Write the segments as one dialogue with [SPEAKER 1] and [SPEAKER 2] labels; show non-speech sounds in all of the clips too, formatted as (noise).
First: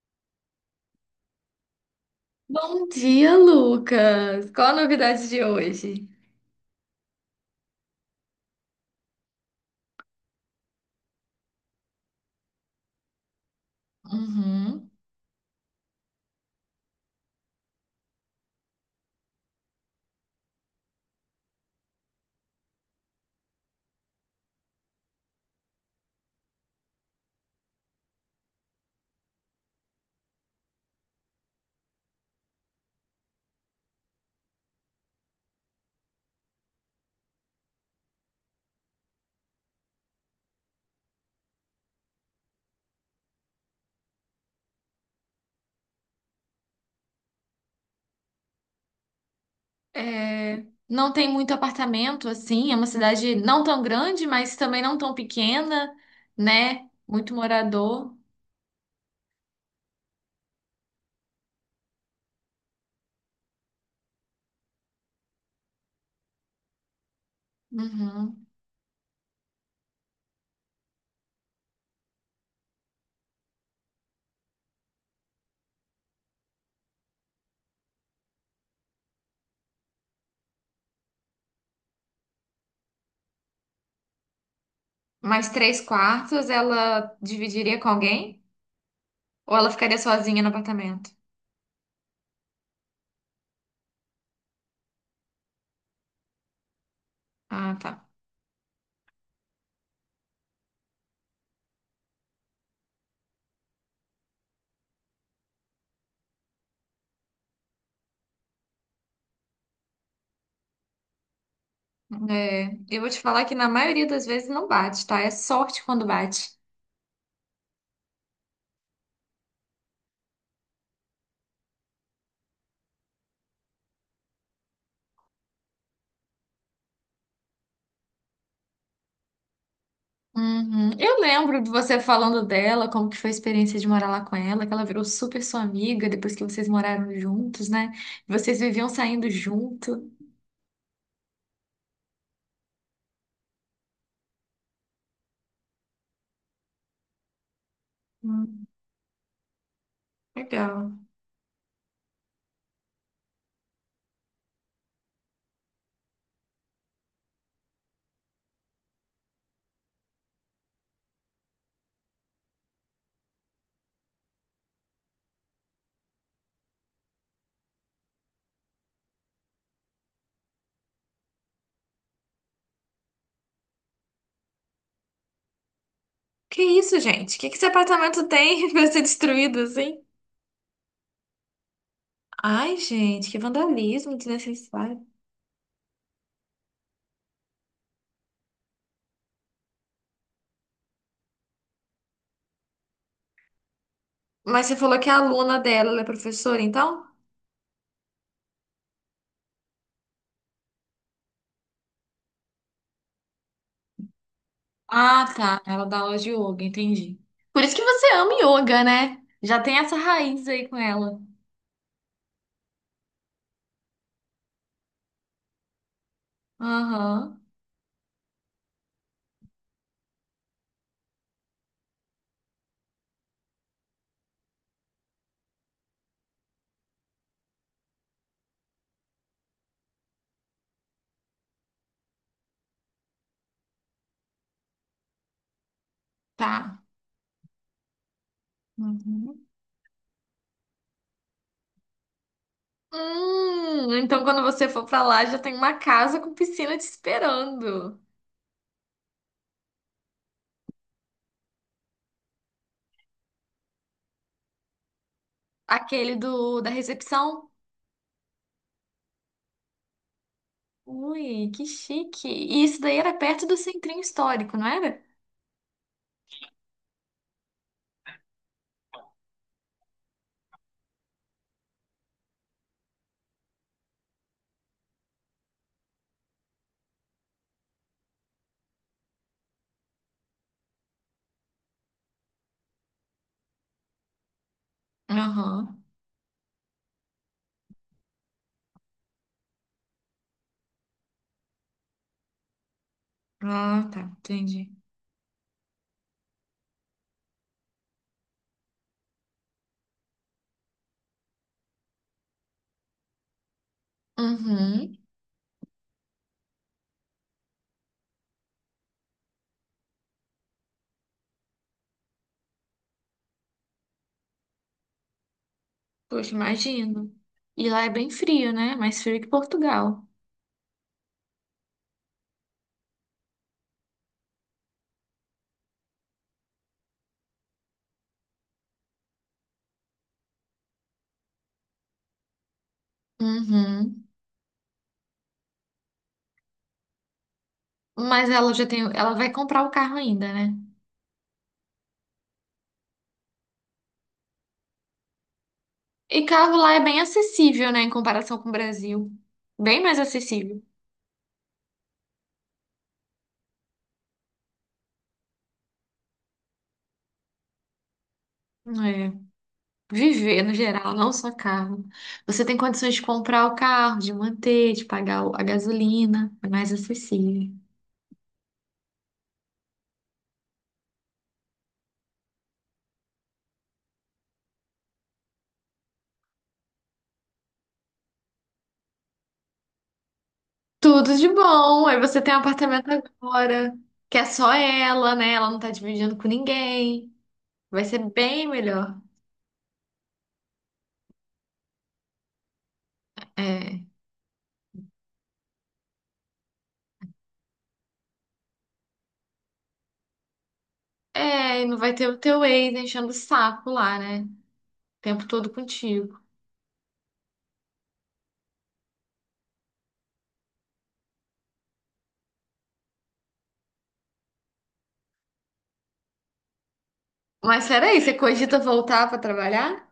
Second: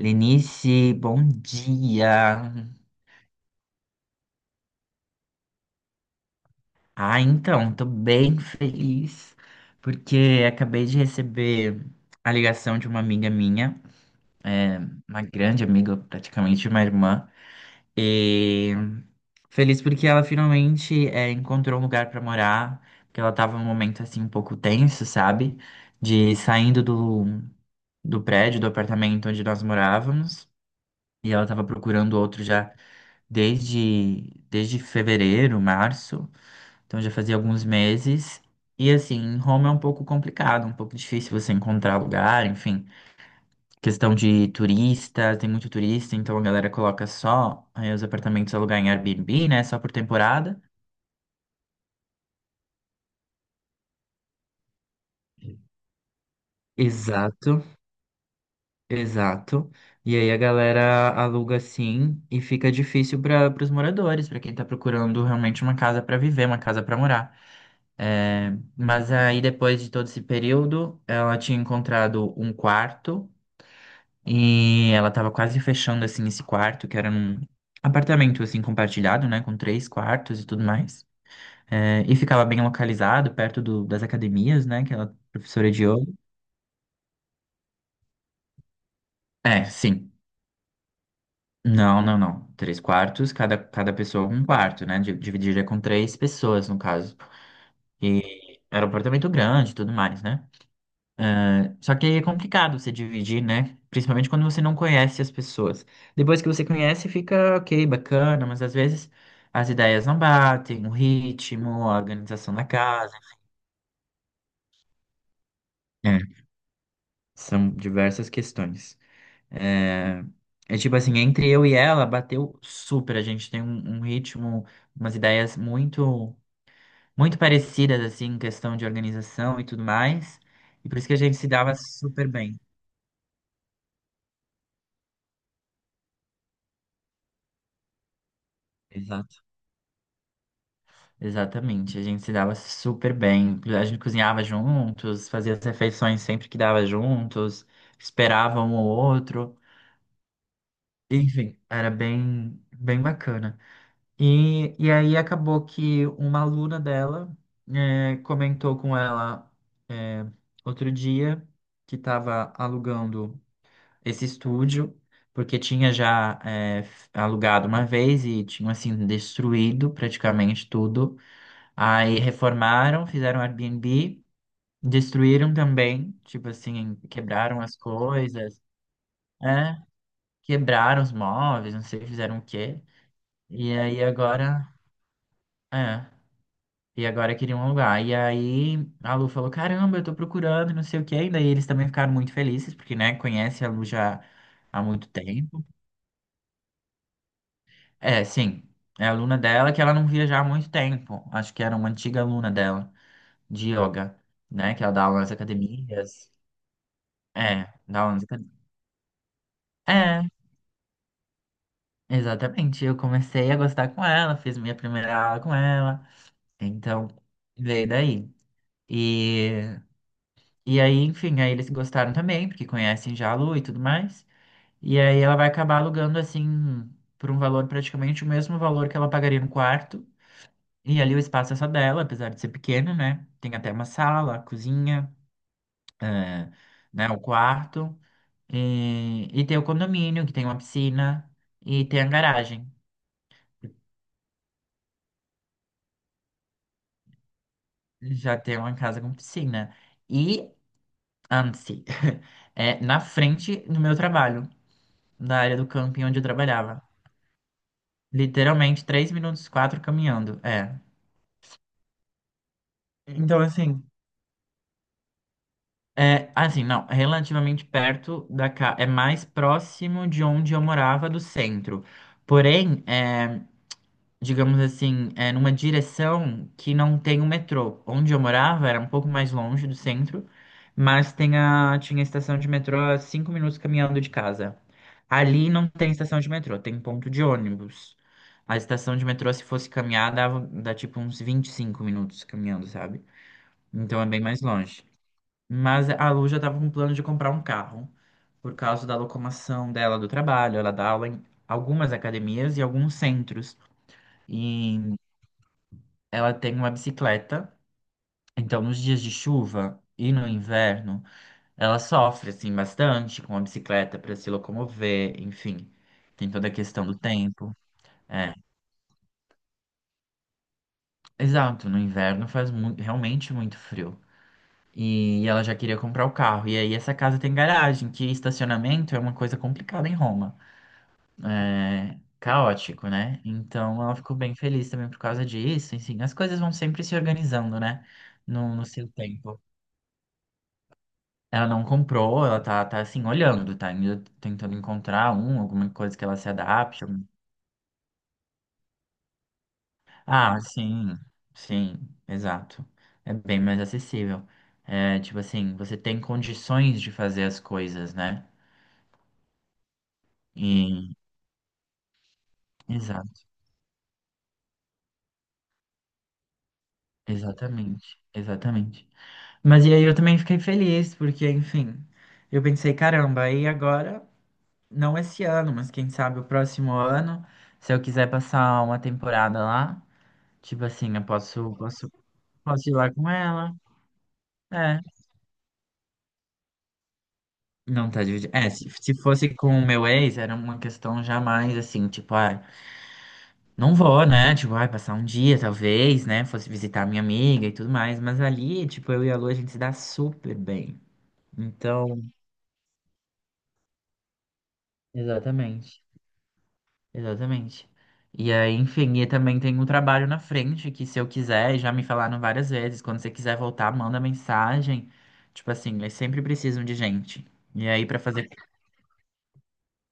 [SPEAKER 1] Lenice, bom dia.
[SPEAKER 2] Bom dia, Lucas. Qual a novidade de hoje?
[SPEAKER 1] Tô bem feliz porque acabei de receber a ligação de uma amiga minha, é,
[SPEAKER 2] Uhum.
[SPEAKER 1] uma grande amiga, praticamente uma irmã, e feliz porque ela finalmente encontrou um lugar pra morar, porque ela tava num momento assim um pouco tenso, sabe? De saindo do, do prédio, do apartamento onde nós morávamos, e ela tava procurando outro já. Desde fevereiro, março, então já fazia alguns meses. E assim, em Roma é um pouco complicado, um pouco difícil você encontrar lugar, enfim. Questão de turista, tem muito turista, então a galera coloca só aí os apartamentos alugar em Airbnb, né? Só por temporada.
[SPEAKER 2] É, não tem muito apartamento assim, é uma cidade não tão grande, mas também não tão pequena, né? Muito
[SPEAKER 1] Exato,
[SPEAKER 2] morador.
[SPEAKER 1] exato. E aí a galera aluga assim e fica difícil para os moradores, para quem tá procurando realmente uma casa para viver, uma casa para morar.
[SPEAKER 2] Uhum.
[SPEAKER 1] É, mas aí, depois de todo esse período, ela tinha encontrado um quarto e ela estava quase fechando assim esse quarto, que era num apartamento assim compartilhado, né, com três quartos e tudo mais. É, e ficava bem localizado, das academias, né, que ela é
[SPEAKER 2] Mas
[SPEAKER 1] professora
[SPEAKER 2] três
[SPEAKER 1] de yoga.
[SPEAKER 2] quartos ela dividiria com alguém? Ou
[SPEAKER 1] É,
[SPEAKER 2] ela ficaria
[SPEAKER 1] sim.
[SPEAKER 2] sozinha no apartamento?
[SPEAKER 1] Não, não, não. Três quartos, cada pessoa um quarto, né? Dividiria com três pessoas, no caso.
[SPEAKER 2] Ah, tá.
[SPEAKER 1] Era um apartamento grande e tudo mais, né? Só que aí é complicado você dividir, né? Principalmente quando você não conhece as pessoas. Depois que você conhece, fica ok, bacana, mas às vezes as ideias não batem, o ritmo, a organização da
[SPEAKER 2] É, eu vou
[SPEAKER 1] casa.
[SPEAKER 2] te falar que na maioria das vezes não bate, tá? É sorte quando
[SPEAKER 1] É,
[SPEAKER 2] bate.
[SPEAKER 1] são diversas questões. É, é tipo assim, entre eu e ela, bateu super. A gente tem um ritmo, umas ideias muito, muito parecidas, assim, em questão de organização e tudo mais. E
[SPEAKER 2] Uhum.
[SPEAKER 1] por isso que a
[SPEAKER 2] Eu
[SPEAKER 1] gente se
[SPEAKER 2] lembro de
[SPEAKER 1] dava
[SPEAKER 2] você
[SPEAKER 1] super
[SPEAKER 2] falando
[SPEAKER 1] bem.
[SPEAKER 2] dela, como que foi a experiência de morar lá com ela, que ela virou super sua amiga depois que vocês moraram juntos, né? Vocês viviam saindo
[SPEAKER 1] Exato.
[SPEAKER 2] junto.
[SPEAKER 1] Exatamente, a gente se dava super bem. A gente cozinhava juntos, fazia as refeições sempre que dava juntos, esperava
[SPEAKER 2] Hum,
[SPEAKER 1] um ou outro.
[SPEAKER 2] legal.
[SPEAKER 1] Enfim, era bem, bem bacana. E aí acabou que uma aluna dela comentou com ela eh, outro dia que estava alugando esse estúdio, porque tinha já alugado uma vez e tinha assim destruído praticamente tudo. Aí reformaram, fizeram Airbnb, destruíram também, tipo
[SPEAKER 2] Que
[SPEAKER 1] assim,
[SPEAKER 2] isso, gente? Que
[SPEAKER 1] quebraram
[SPEAKER 2] esse
[SPEAKER 1] as
[SPEAKER 2] apartamento
[SPEAKER 1] coisas,
[SPEAKER 2] tem (laughs) pra ser destruído
[SPEAKER 1] é,
[SPEAKER 2] assim?
[SPEAKER 1] quebraram os móveis, não sei, fizeram o
[SPEAKER 2] Ai,
[SPEAKER 1] quê.
[SPEAKER 2] gente, que
[SPEAKER 1] E aí
[SPEAKER 2] vandalismo
[SPEAKER 1] agora,
[SPEAKER 2] desnecessário.
[SPEAKER 1] é, e agora queriam um lugar. E aí a Lu falou, caramba, eu tô procurando, não sei o quê. E daí eles também ficaram muito felizes, porque, né, conhece a Lu já
[SPEAKER 2] Mas você
[SPEAKER 1] há
[SPEAKER 2] falou que
[SPEAKER 1] muito
[SPEAKER 2] a aluna
[SPEAKER 1] tempo.
[SPEAKER 2] dela, ela é professora, então?
[SPEAKER 1] É, sim, é aluna dela que ela não via já há muito tempo. Acho que era uma antiga aluna dela, de yoga, né, que ela dá aulas
[SPEAKER 2] Ah,
[SPEAKER 1] nas
[SPEAKER 2] tá. Ela dá aula de
[SPEAKER 1] academias.
[SPEAKER 2] yoga, entendi. Por
[SPEAKER 1] É,
[SPEAKER 2] isso que
[SPEAKER 1] da
[SPEAKER 2] você ama
[SPEAKER 1] música.
[SPEAKER 2] yoga, né? Já tem essa
[SPEAKER 1] É,
[SPEAKER 2] raiz aí com ela.
[SPEAKER 1] exatamente. Eu comecei a gostar com ela, fiz minha primeira aula com ela. Então,
[SPEAKER 2] Aham,
[SPEAKER 1] veio daí. E, e aí, enfim, aí eles gostaram também, porque conhecem já a Lu e tudo mais. E aí ela vai acabar alugando, assim, por um valor praticamente o mesmo valor que ela pagaria no quarto. E ali o espaço é só dela, apesar de ser pequeno, né? Tem até uma sala, a cozinha, eh,
[SPEAKER 2] tá.
[SPEAKER 1] né, o quarto. E
[SPEAKER 2] Uhum.
[SPEAKER 1] tem o condomínio, que tem uma piscina e tem a garagem.
[SPEAKER 2] Então quando você for pra lá, já tem uma casa com piscina te esperando.
[SPEAKER 1] Já tem uma casa com piscina. E antes, (laughs) é na frente do meu trabalho, da área do camping
[SPEAKER 2] Aquele
[SPEAKER 1] onde eu
[SPEAKER 2] do da
[SPEAKER 1] trabalhava.
[SPEAKER 2] recepção.
[SPEAKER 1] Literalmente, 3 minutos, quatro caminhando. É.
[SPEAKER 2] Ui, que chique. E isso daí era
[SPEAKER 1] Então,
[SPEAKER 2] perto do
[SPEAKER 1] assim,
[SPEAKER 2] centrinho histórico, não era?
[SPEAKER 1] é assim, não, relativamente perto da casa. É mais próximo de onde eu morava do centro. Porém, é. Digamos assim, é, numa direção que não tem o metrô. Onde eu morava era um pouco mais longe do centro, mas tinha estação de metrô a 5 minutos caminhando de casa. Ali não
[SPEAKER 2] Aham.
[SPEAKER 1] tem estação de metrô, tem ponto de ônibus. A estação de metrô, se fosse caminhar, dá tipo uns 25 minutos caminhando, sabe?
[SPEAKER 2] Ah, tá,
[SPEAKER 1] Então é bem mais
[SPEAKER 2] entendi.
[SPEAKER 1] longe. Mas a Lu já tava com plano de comprar um carro, por causa da locomoção dela do trabalho. Ela dá aula em algumas academias e alguns centros. E
[SPEAKER 2] Uhum.
[SPEAKER 1] ela tem uma bicicleta, então nos dias de chuva e no inverno, ela sofre assim bastante com a bicicleta para se locomover, enfim, tem
[SPEAKER 2] Poxa,
[SPEAKER 1] toda a questão do
[SPEAKER 2] imagino.
[SPEAKER 1] tempo.
[SPEAKER 2] E lá é bem
[SPEAKER 1] É,
[SPEAKER 2] frio, né? Mais frio que Portugal.
[SPEAKER 1] exato, no inverno realmente muito frio. E ela já queria comprar o carro. E aí essa casa tem garagem, que estacionamento é uma coisa complicada em Roma. É caótico, né? Então ela
[SPEAKER 2] Uhum.
[SPEAKER 1] ficou bem feliz também por causa disso. Enfim, as coisas vão sempre se organizando, né?
[SPEAKER 2] Mas ela
[SPEAKER 1] No
[SPEAKER 2] já tem,
[SPEAKER 1] seu
[SPEAKER 2] ela vai
[SPEAKER 1] tempo.
[SPEAKER 2] comprar o carro ainda, né?
[SPEAKER 1] Ela não comprou, ela tá assim, olhando, tá ainda tentando encontrar um, alguma coisa que ela
[SPEAKER 2] E
[SPEAKER 1] se
[SPEAKER 2] carro lá é
[SPEAKER 1] adapte.
[SPEAKER 2] bem acessível, né, em comparação com o Brasil. Bem mais
[SPEAKER 1] Ah,
[SPEAKER 2] acessível.
[SPEAKER 1] sim, sim, exato. É bem mais acessível. É, tipo assim, você tem condições de fazer as coisas, né?
[SPEAKER 2] É Viver no geral,
[SPEAKER 1] E,
[SPEAKER 2] não só carro. Você tem condições de
[SPEAKER 1] exato,
[SPEAKER 2] comprar o carro, de manter, de pagar a gasolina, é mais acessível.
[SPEAKER 1] exatamente, exatamente. Mas e aí eu também fiquei feliz, porque, enfim, eu pensei, caramba, e agora, não esse ano, mas quem sabe o próximo ano, se eu quiser passar uma temporada lá. Tipo assim, eu
[SPEAKER 2] Tudo de
[SPEAKER 1] posso,
[SPEAKER 2] bom.
[SPEAKER 1] posso
[SPEAKER 2] Aí você tem um
[SPEAKER 1] Posso ir
[SPEAKER 2] apartamento
[SPEAKER 1] lá com ela?
[SPEAKER 2] agora, que é só
[SPEAKER 1] É.
[SPEAKER 2] ela, né? Ela não tá dividindo com ninguém. Vai
[SPEAKER 1] Não
[SPEAKER 2] ser
[SPEAKER 1] tá dividido.
[SPEAKER 2] bem
[SPEAKER 1] É, se
[SPEAKER 2] melhor.
[SPEAKER 1] fosse com o meu ex, era uma questão jamais assim, tipo, ah, não
[SPEAKER 2] É.
[SPEAKER 1] vou, né? Tipo, ai, passar um dia, talvez, né? Fosse visitar minha amiga e tudo mais. Mas ali, tipo, eu e a Lu, a gente se dá super bem.
[SPEAKER 2] É, e não vai
[SPEAKER 1] Então,
[SPEAKER 2] ter o teu ex enchendo o saco lá, né? O tempo todo
[SPEAKER 1] exatamente.
[SPEAKER 2] contigo.
[SPEAKER 1] Exatamente. E aí, enfim, e também tem um trabalho na frente que se eu quiser, já me falaram várias vezes, quando você quiser voltar, manda mensagem. Tipo assim, eles sempre precisam de gente. E
[SPEAKER 2] Mas
[SPEAKER 1] aí, pra
[SPEAKER 2] peraí, você
[SPEAKER 1] fazer
[SPEAKER 2] cogita voltar pra trabalhar?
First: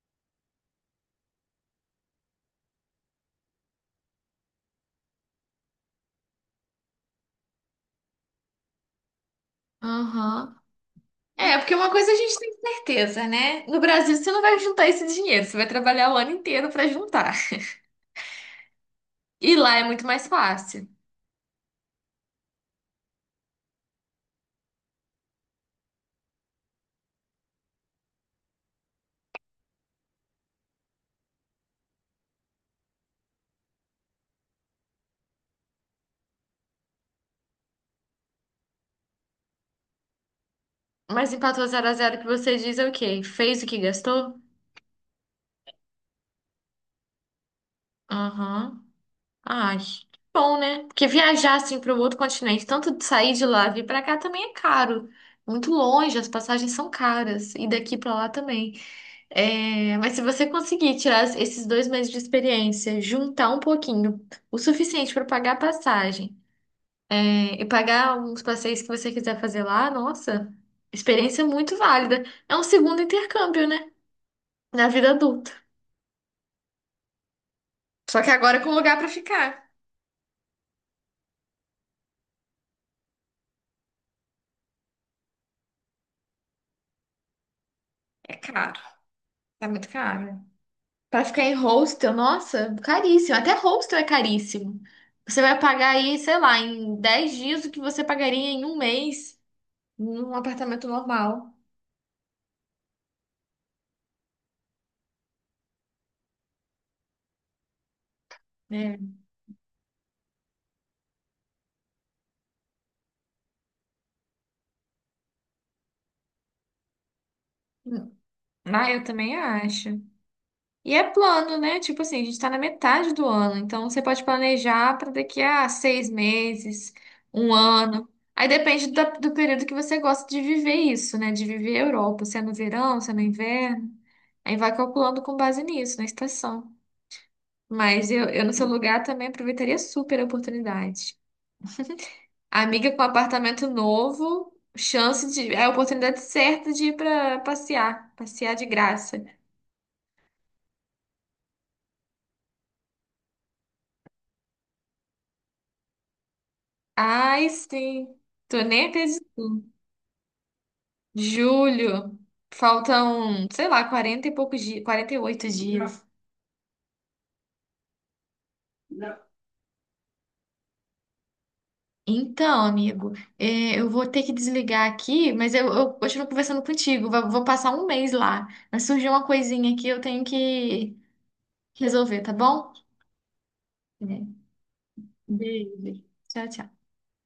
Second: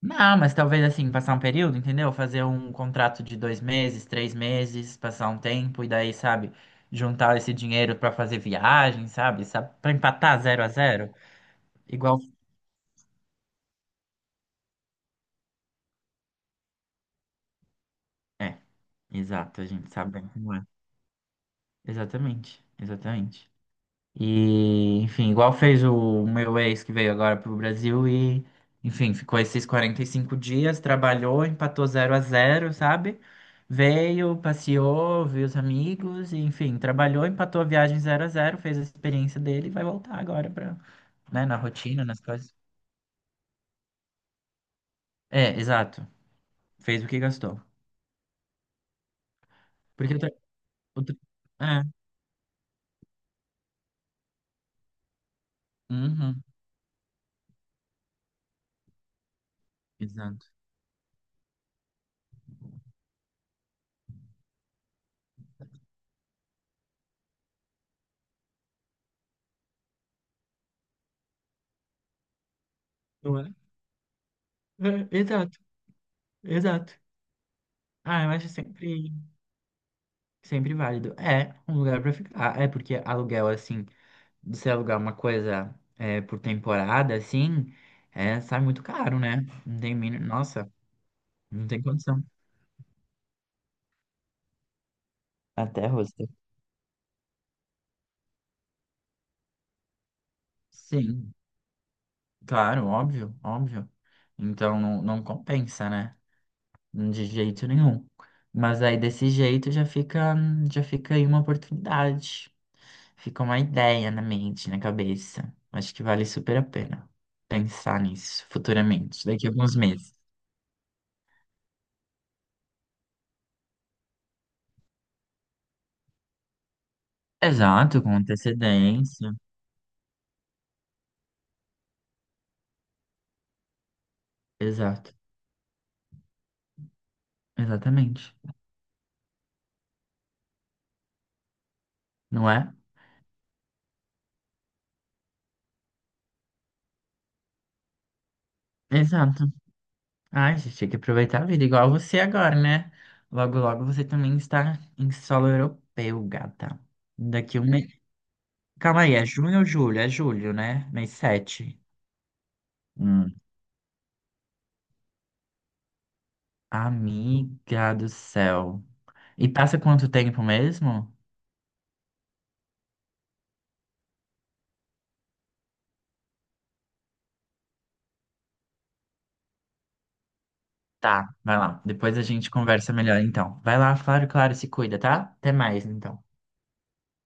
[SPEAKER 1] Não, mas talvez assim, passar um período, entendeu? Fazer um contrato de 2 meses, 3 meses, passar um tempo e daí, sabe, juntar esse dinheiro pra fazer viagem, sabe? Sabe, para empatar
[SPEAKER 2] Aham.
[SPEAKER 1] zero a zero.
[SPEAKER 2] É, porque uma coisa a
[SPEAKER 1] Igual.
[SPEAKER 2] gente tem certeza, né? No Brasil você não vai juntar esse dinheiro, você vai trabalhar o ano inteiro pra juntar.
[SPEAKER 1] É,
[SPEAKER 2] E
[SPEAKER 1] exato, a
[SPEAKER 2] lá é
[SPEAKER 1] gente
[SPEAKER 2] muito
[SPEAKER 1] sabe
[SPEAKER 2] mais
[SPEAKER 1] bem como é.
[SPEAKER 2] fácil.
[SPEAKER 1] Exatamente, exatamente. E, enfim, igual fez o meu ex que veio agora pro Brasil e, enfim, ficou esses 45 dias, trabalhou, empatou zero a zero sabe? Veio, passeou, viu os amigos, e, enfim, trabalhou, empatou a viagem zero a zero fez a experiência dele e vai voltar agora pra,
[SPEAKER 2] Mas
[SPEAKER 1] né, na
[SPEAKER 2] empatou zero a
[SPEAKER 1] rotina,
[SPEAKER 2] zero
[SPEAKER 1] nas
[SPEAKER 2] que
[SPEAKER 1] coisas.
[SPEAKER 2] você diz é o quê? Fez o que gastou?
[SPEAKER 1] É, exato. Fez o que gastou.
[SPEAKER 2] Aham. Ai,
[SPEAKER 1] Porque
[SPEAKER 2] bom, né?
[SPEAKER 1] o
[SPEAKER 2] Porque
[SPEAKER 1] tra-
[SPEAKER 2] viajar
[SPEAKER 1] É,
[SPEAKER 2] assim para o outro continente, tanto de sair de lá e vir para cá também é caro. Muito longe, as
[SPEAKER 1] uhum,
[SPEAKER 2] passagens são caras. E daqui para lá também. É, mas se
[SPEAKER 1] exato.
[SPEAKER 2] você conseguir tirar esses 2 meses de experiência, juntar um pouquinho, o suficiente para pagar a passagem e pagar uns passeios que você quiser fazer lá, nossa, experiência muito válida. É um segundo
[SPEAKER 1] Não é?
[SPEAKER 2] intercâmbio, né? Na
[SPEAKER 1] É,
[SPEAKER 2] vida adulta.
[SPEAKER 1] exato, exato.
[SPEAKER 2] Só
[SPEAKER 1] Ah, eu
[SPEAKER 2] que
[SPEAKER 1] acho
[SPEAKER 2] agora é com lugar pra
[SPEAKER 1] sempre.
[SPEAKER 2] ficar.
[SPEAKER 1] Sempre válido. É um lugar pra ficar. Ah, É porque aluguel, assim, de se alugar uma coisa é, por temporada, assim,
[SPEAKER 2] É
[SPEAKER 1] é, sai
[SPEAKER 2] caro.
[SPEAKER 1] muito caro, né?
[SPEAKER 2] Tá
[SPEAKER 1] Não
[SPEAKER 2] muito
[SPEAKER 1] tem mínimo.
[SPEAKER 2] caro.
[SPEAKER 1] Nossa,
[SPEAKER 2] Pra ficar em
[SPEAKER 1] não tem
[SPEAKER 2] hostel,
[SPEAKER 1] condição.
[SPEAKER 2] nossa, caríssimo. Até hostel é caríssimo. Você vai
[SPEAKER 1] Até
[SPEAKER 2] pagar aí,
[SPEAKER 1] hostel.
[SPEAKER 2] sei lá, em 10 dias o que você pagaria em um mês num apartamento
[SPEAKER 1] Sim,
[SPEAKER 2] normal.
[SPEAKER 1] claro, óbvio, óbvio. Então não, não compensa, né? De jeito nenhum. Mas aí
[SPEAKER 2] Né?
[SPEAKER 1] desse jeito já fica aí uma oportunidade. Fica uma ideia na mente, na cabeça. Acho que vale super a pena pensar nisso
[SPEAKER 2] Ah, eu
[SPEAKER 1] futuramente,
[SPEAKER 2] também
[SPEAKER 1] daqui a alguns
[SPEAKER 2] acho.
[SPEAKER 1] meses.
[SPEAKER 2] E é plano, né? Tipo assim, a gente tá na metade do ano, então você pode planejar para daqui a 6 meses, um
[SPEAKER 1] Exato,
[SPEAKER 2] ano.
[SPEAKER 1] com
[SPEAKER 2] Aí depende
[SPEAKER 1] antecedência.
[SPEAKER 2] do, período que você gosta de viver isso, né? De viver a Europa, se é no verão, se é no inverno. Aí vai
[SPEAKER 1] Exato,
[SPEAKER 2] calculando com base nisso, na estação. Mas eu,
[SPEAKER 1] exatamente.
[SPEAKER 2] eu no seu lugar também aproveitaria super a oportunidade.
[SPEAKER 1] Não é?
[SPEAKER 2] Amiga com apartamento novo, chance de, é a oportunidade certa de ir para passear, passear de graça.
[SPEAKER 1] Exato. Ai, gente, tem que aproveitar a vida, igual você agora, né? Logo, logo você também está em solo europeu, gata.
[SPEAKER 2] Ai,
[SPEAKER 1] Daqui um mês.
[SPEAKER 2] sim. Tô nem
[SPEAKER 1] Calma aí, é
[SPEAKER 2] acreditando.
[SPEAKER 1] junho ou julho? É julho, né? Mês 7.
[SPEAKER 2] Julho,
[SPEAKER 1] Hum.
[SPEAKER 2] faltam, sei lá, 40 e poucos dias, 48 dias.
[SPEAKER 1] Amiga do céu. E passa quanto tempo mesmo?
[SPEAKER 2] Então, amigo, é, eu, vou ter que desligar aqui, mas eu continuo conversando contigo. Vou passar um mês lá. Mas surgiu uma coisinha aqui, eu tenho que
[SPEAKER 1] Tá, vai lá. Depois
[SPEAKER 2] resolver,
[SPEAKER 1] a
[SPEAKER 2] tá
[SPEAKER 1] gente
[SPEAKER 2] bom?
[SPEAKER 1] conversa melhor, então. Vai lá,
[SPEAKER 2] É.
[SPEAKER 1] claro, claro, se cuida, tá? Até mais,
[SPEAKER 2] Beijo.
[SPEAKER 1] então.
[SPEAKER 2] Tchau, tchau.